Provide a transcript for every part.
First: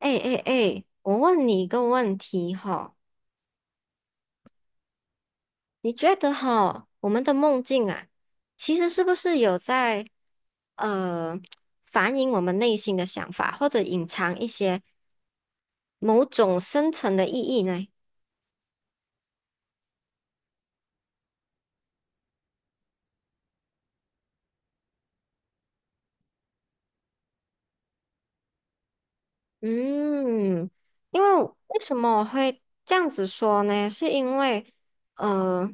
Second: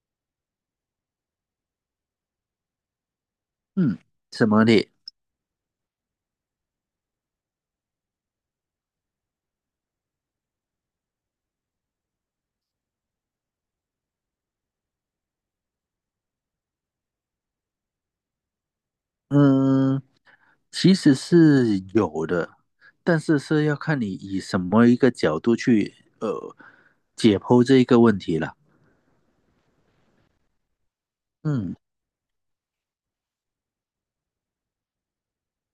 哎哎哎，我问你一个问题哈，嗯，什么的？你觉得哈，我们的梦境啊，其实是不是有在呃反映我们内心的想法，或者隐藏一些某种深层的意义呢？嗯，其实是有的，但是是要看你以什么一个角度去呃解剖这一个问题了。嗯，因为嗯，为什么我会这样子说呢？是因为，呃，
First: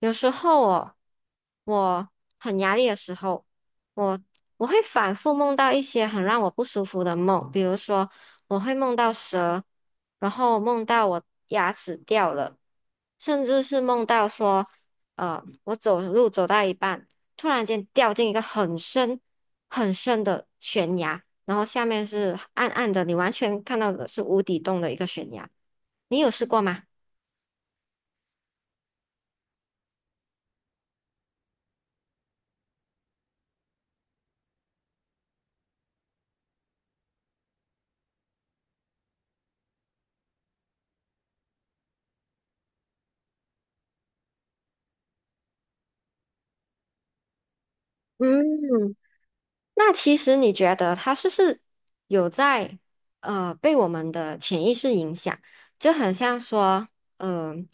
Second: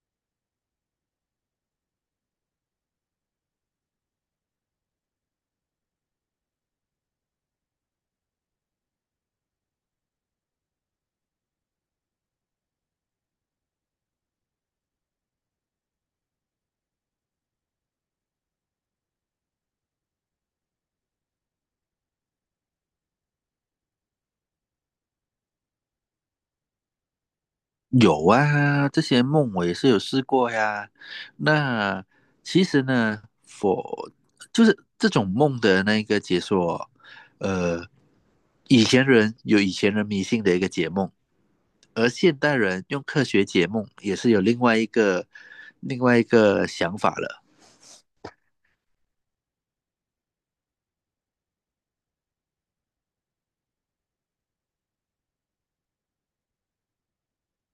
有时候我很压力的时候，我我会反复梦到一些很让我不舒服的梦，比如说我会梦到蛇，然后梦到我牙齿掉了，甚至是梦到说，我走路走到一半，突然间掉进一个很深很深的悬崖。然后下面是暗暗的，你完全看到的是无底洞的一个悬崖。你有试过吗？有啊，这些梦我也是有试过呀。那其实呢，我就是这种梦的那个解说，呃，以前人有以前人迷信的一个解梦，而现代人用科学解梦也是有另外一个想法了。嗯，那其实你觉得它是不是有在被我们的潜意识影响？就很像说，嗯。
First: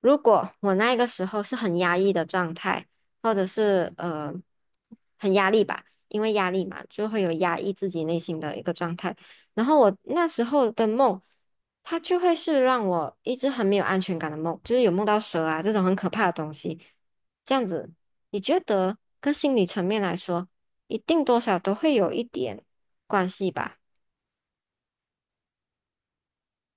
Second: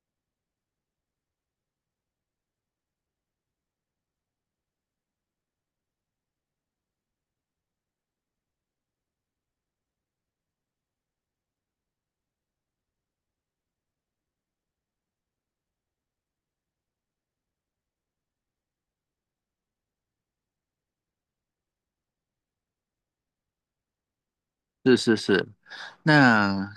如果我那个时候是很压抑的状态，或者是很压力吧，因为压力嘛，就会有压抑自己内心的一个状态。然后我那时候的梦，它就会是让我一直很没有安全感的梦，就是有梦到蛇啊这种很可怕的东西。这样子，你觉得跟心理层面来说，一定多少都会有一点关系吧？是是是，那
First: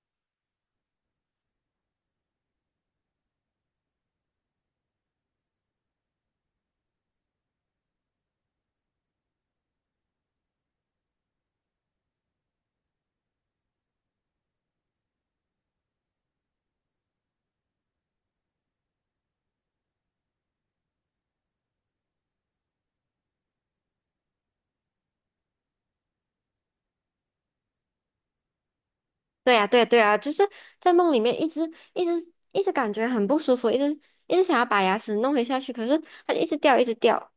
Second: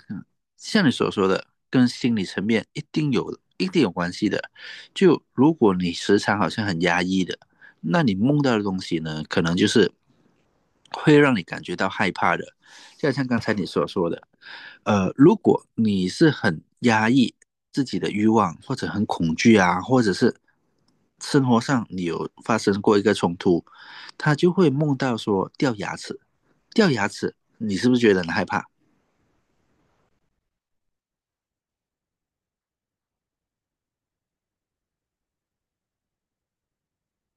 像你所说的，跟心理层面一定有有关系的。就如果你时常好像很压抑的，那你梦到的东西呢，可能就是会让你感觉到害怕的。就像刚才你所说的，如果你是很压抑自己的欲望，或者很恐惧啊，或者是生活上你有发生过一个冲突，他就会梦到说掉牙齿，掉牙齿，你是不是觉得很害怕？对呀，对呀对呀，就是在梦里面一直一直一直感觉很不舒服，一直一直想要把牙齿弄回下去，可是它就一直掉，一直掉。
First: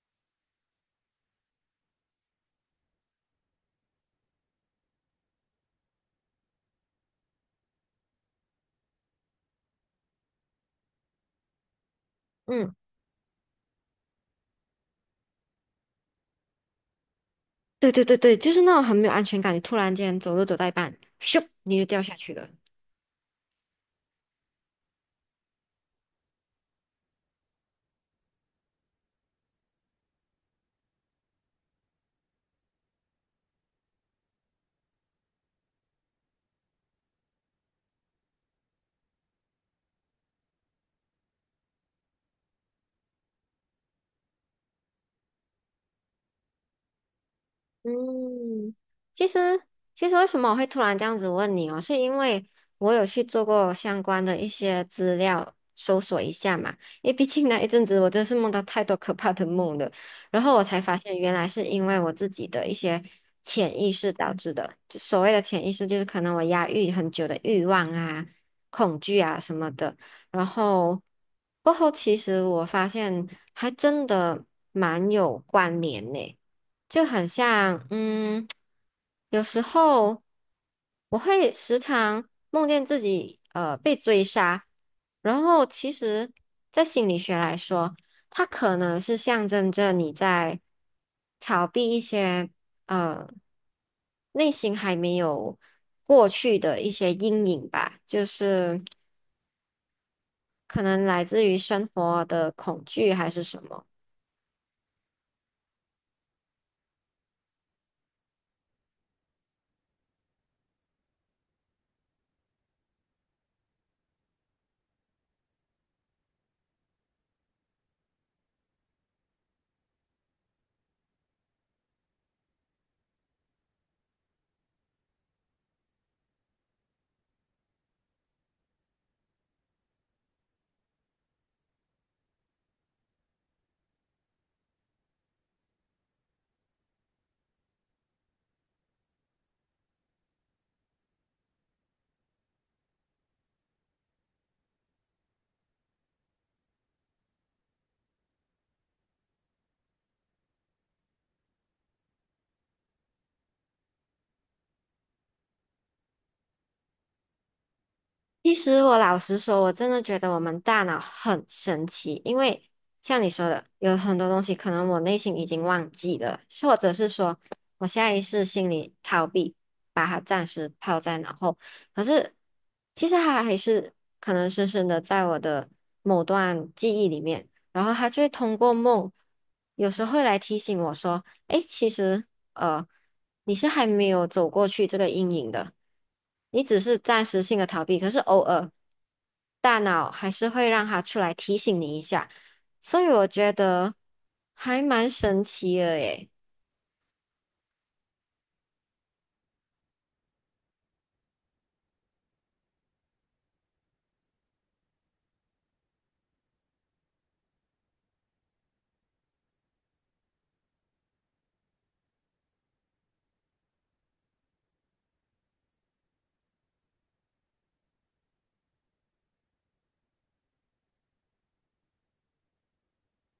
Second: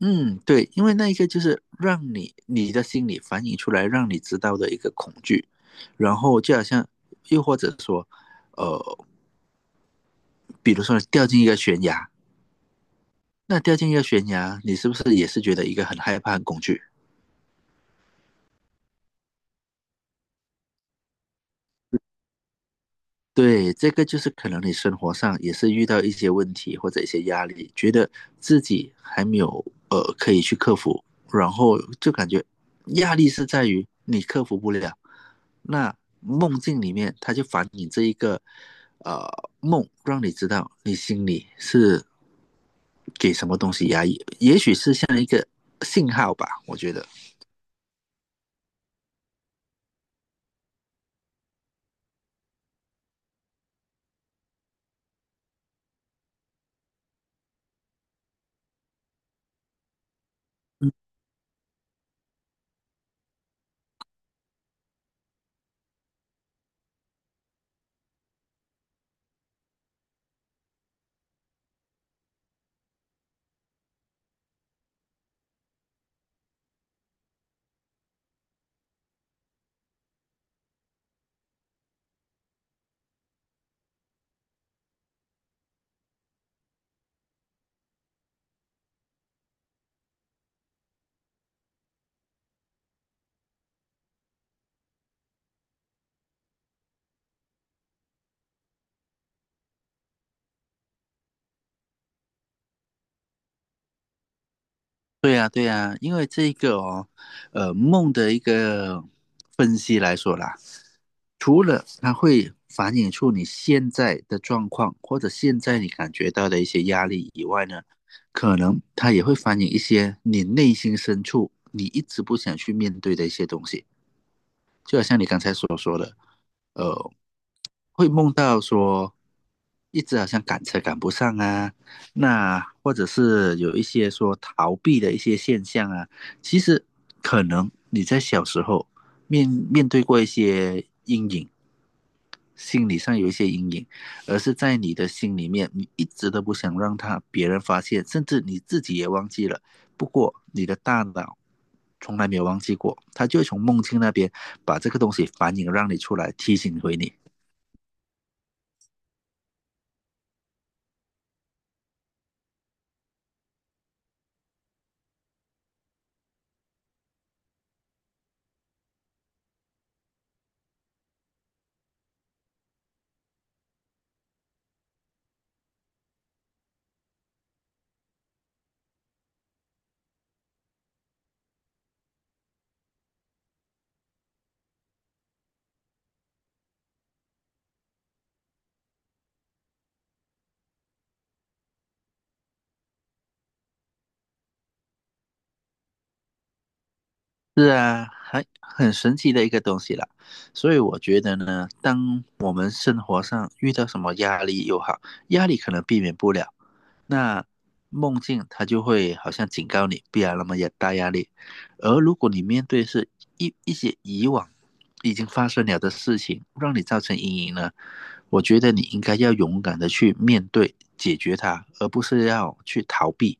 嗯，对，因为那一个就是让你的心理反映出来，让你知道的一个恐惧，然后就好像，又或者说，比如说你掉进一个悬崖，嗯，那掉进一个悬崖，你是不是也是觉得一个很害怕、很恐惧？对对对对，就是那种很没有安全感，你突然间走路走到一半，咻，你就掉下去了。对，这个就是可能你生活上也是遇到一些问题或者一些压力，觉得自己还没有可以去克服，然后就感觉压力是在于你克服不了，那梦境里面，它就反映这一个呃梦，让你知道你心里是给什么东西压抑，也许是像一个信号吧，我觉得。嗯，其实为什么我会突然这样子问你哦，是因为我有去做过相关的一些资料搜索一下嘛，因为毕竟那一阵子我真是梦到太多可怕的梦了，然后我才发现原来是因为我自己的一些潜意识导致的，就所谓的潜意识就是可能我压抑很久的欲望啊、恐惧啊什么的，然后过后其实我发现还真的蛮有关联呢。就很像，有时候我会时常梦见自己被追杀，然后其实，在心理学来说，它可能是象征着你在逃避一些呃内心还没有过去的一些阴影吧，就是可能来自于生活的恐惧还是什么。对呀，对呀，因为这一个哦，梦的一个分析来说啦，除了它会反映出你现在的状况，或者现在你感觉到的一些压力以外呢，可能它也会反映一些你内心深处你一直不想去面对的一些东西。就好像你刚才所说的，呃，会梦到说一直好像赶车赶不上啊，那或者是有一些说逃避的一些现象啊，其实可能你在小时候面对过一些阴影，心理上有一些阴影，而是在你的心里面，你一直都不想让他别人发现，甚至你自己也忘记了。不过你的大脑从来没有忘记过，它就会从梦境那边把这个东西反映让你出来，提醒回你。其实我老实说，我真的觉得我们大脑很神奇，因为像你说的，有很多东西可能我内心已经忘记了，或者是说我下意识心里逃避，把它暂时抛在脑后。可是其实它还是可能深深的在我的某段记忆里面，然后它就会通过梦，有时候会来提醒我说。诶，其实呃，你是还没有走过去这个阴影的，你只是暂时性的逃避，可是偶尔大脑还是会让它出来提醒你一下，所以我觉得还蛮神奇的耶。是啊，很神奇的一个东西啦。所以我觉得呢，当我们生活上遇到什么压力又好，压力可能避免不了。那梦境它就会好像警告你，不要那么有大压力。而如果你面对是一些以往已经发生了的事情，让你造成阴影呢，我觉得你应该要勇敢的去面对、解决它，而不是要去逃避，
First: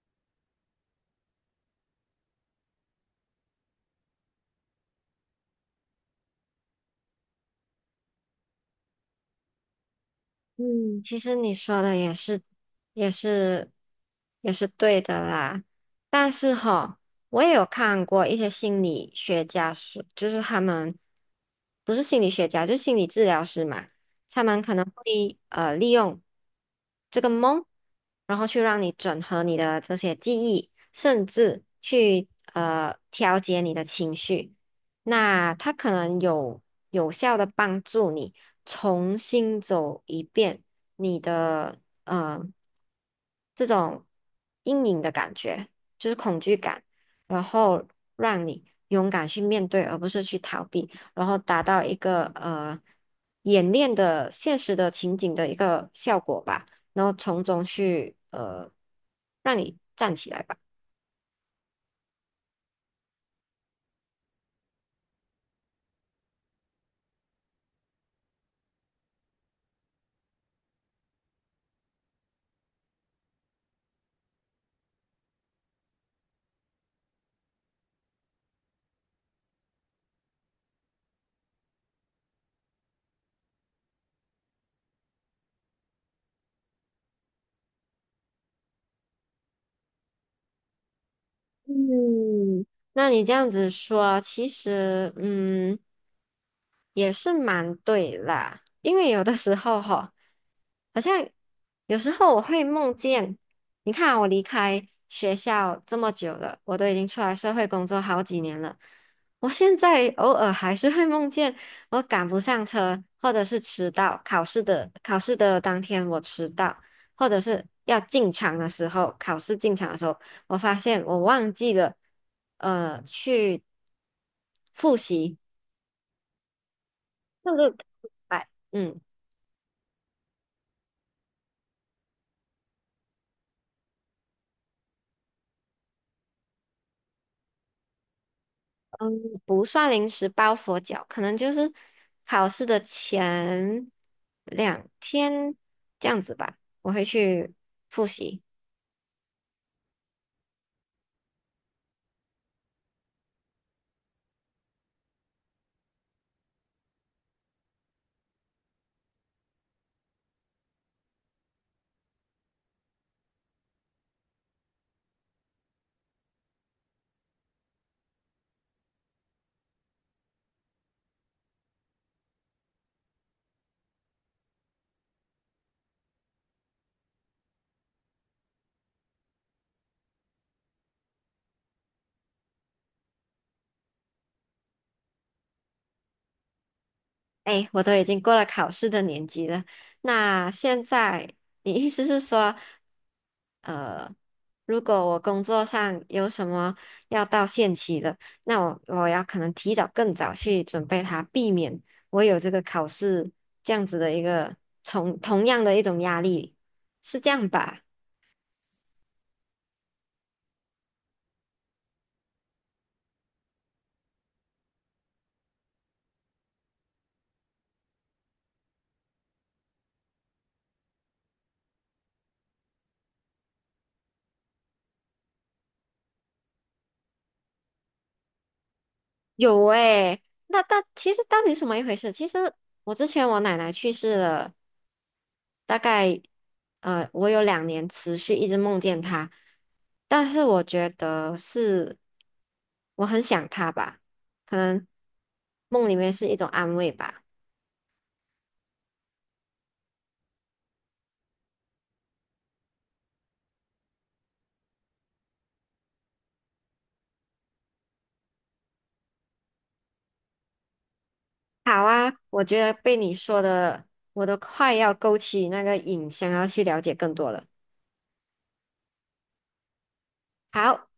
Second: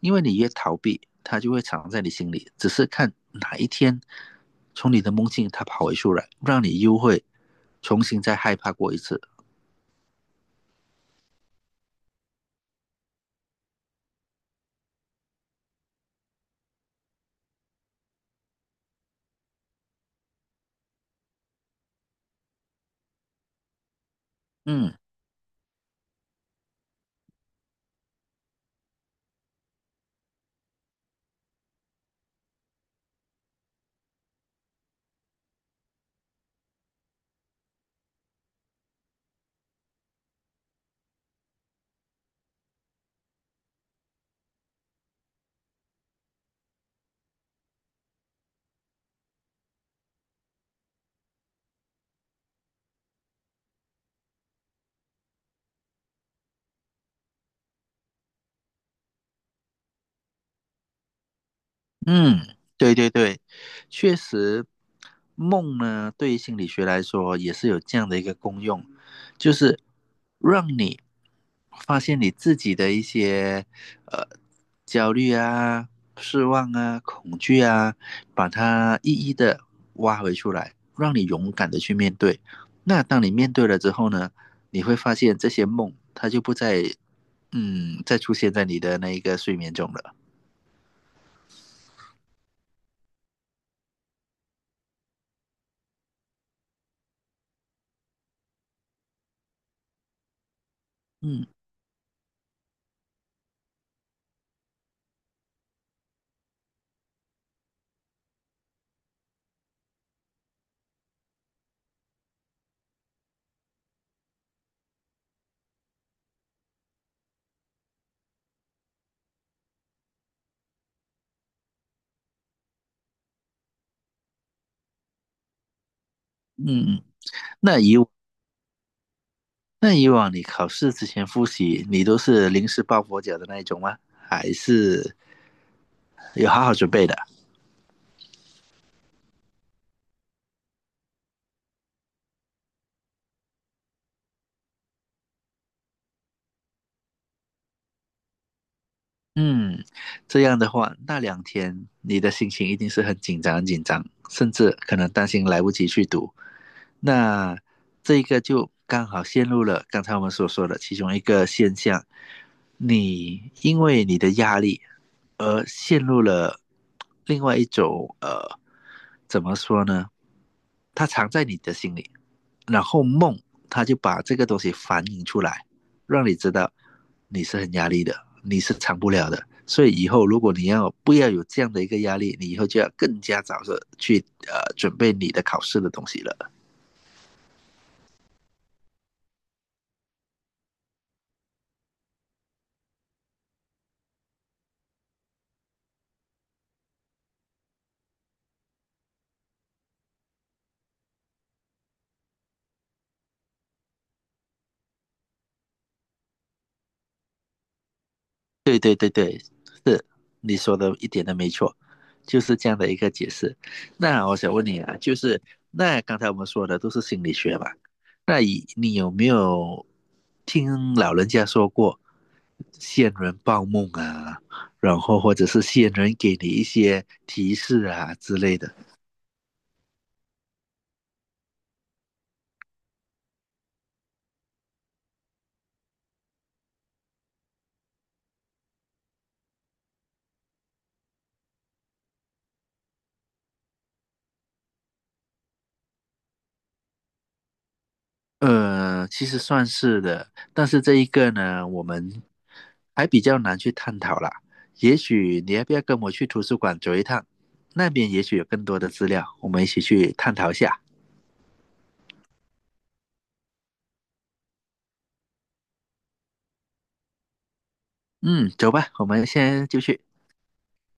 因为你越逃避，它就会藏在你心里，只是看哪一天从你的梦境它跑回出来，让你又会重新再害怕过一次。嗯，其实你说的也是，也是，也是对的啦。但是哈，我也有看过一些心理学家说，就是他们不是心理学家，就是心理治疗师嘛，他们可能嗯，会利用这个梦，然后去让你整合你的这些记忆，甚至去调节你的情绪。那它可能有效的帮助你重新走一遍你的呃这种阴影的感觉，就是恐惧感，然后让你勇敢去面对，而不是去逃避，然后达到一个演练的现实的情景的一个效果吧，然后从中去让你站起来吧。嗯，对对对，确实，梦呢，对于心理学来说也是有这样的一个功用，就是让你发现你自己的一些呃焦虑啊、失望啊、恐惧啊，把它一一的挖回出来，让你勇敢的去面对。那当你面对了之后呢，你会发现这些梦它就不再再出现在你的那一个睡眠中了。嗯，那你这样子说，其实也是蛮对啦，因为有的时候哈，好像嗯有时候我会梦见，你看啊我离开学校这么久了，我都已经出来社会工作好几年了，我现在偶尔还是会梦见我赶不上车，或者是迟到，考试的当天我迟到。或者是要进场的时候，考试进场的时候，我发现我忘记了，去复习，嗯。嗯，就是哎，那以往你考试之前复习，你都是临时抱佛脚的那一种吗？还是有好好准备的？不算临时抱佛脚，可能就是考试的前2天这样子吧，我会去复习。嗯，这样的话，那两天你的心情一定是很紧张、很紧张，甚至可能担心来不及去读。那这个就刚好陷入了刚才我们所说的其中一个现象，你因为你的压力而陷入了另外一种怎么说呢？它藏在你的心里，然后梦他就把这个东西反映出来，让你知道你是很压力的，你是藏不了的。所以以后如果你要不要有这样的一个压力，你以后就要更加早的去准备你的考试的东西了。哎，我都已经过了考试的年纪了。那现在，你意思是说，呃，如果我工作上有什么要到限期的，那我要可能提早更早去准备它，避免我有这个考试这样子的一个同样的一种压力，是这样吧？对对对对，是你说的一点都没错，就是这样的一个解释。那我想问你啊，就是那刚才我们说的都是心理学嘛，那你有没有听老人家说过仙人报梦啊，然后或者是仙人给你一些提示啊之类的？有诶，那但其实到底是什么一回事？其实我之前我奶奶去世了，大概我有2年持续一直梦见他，但是我觉得是我很想他吧，可能梦里面是一种安慰吧。呃，其实算是的，但是这一个呢，我们还比较难去探讨啦。也许你要不要跟我去图书馆走一趟？那边也许有更多的资料，我们一起去探讨一下。好啊，我觉得被你说的，我都快要勾起那个瘾，想要去了解更多了。嗯，走吧，我们先就去。好。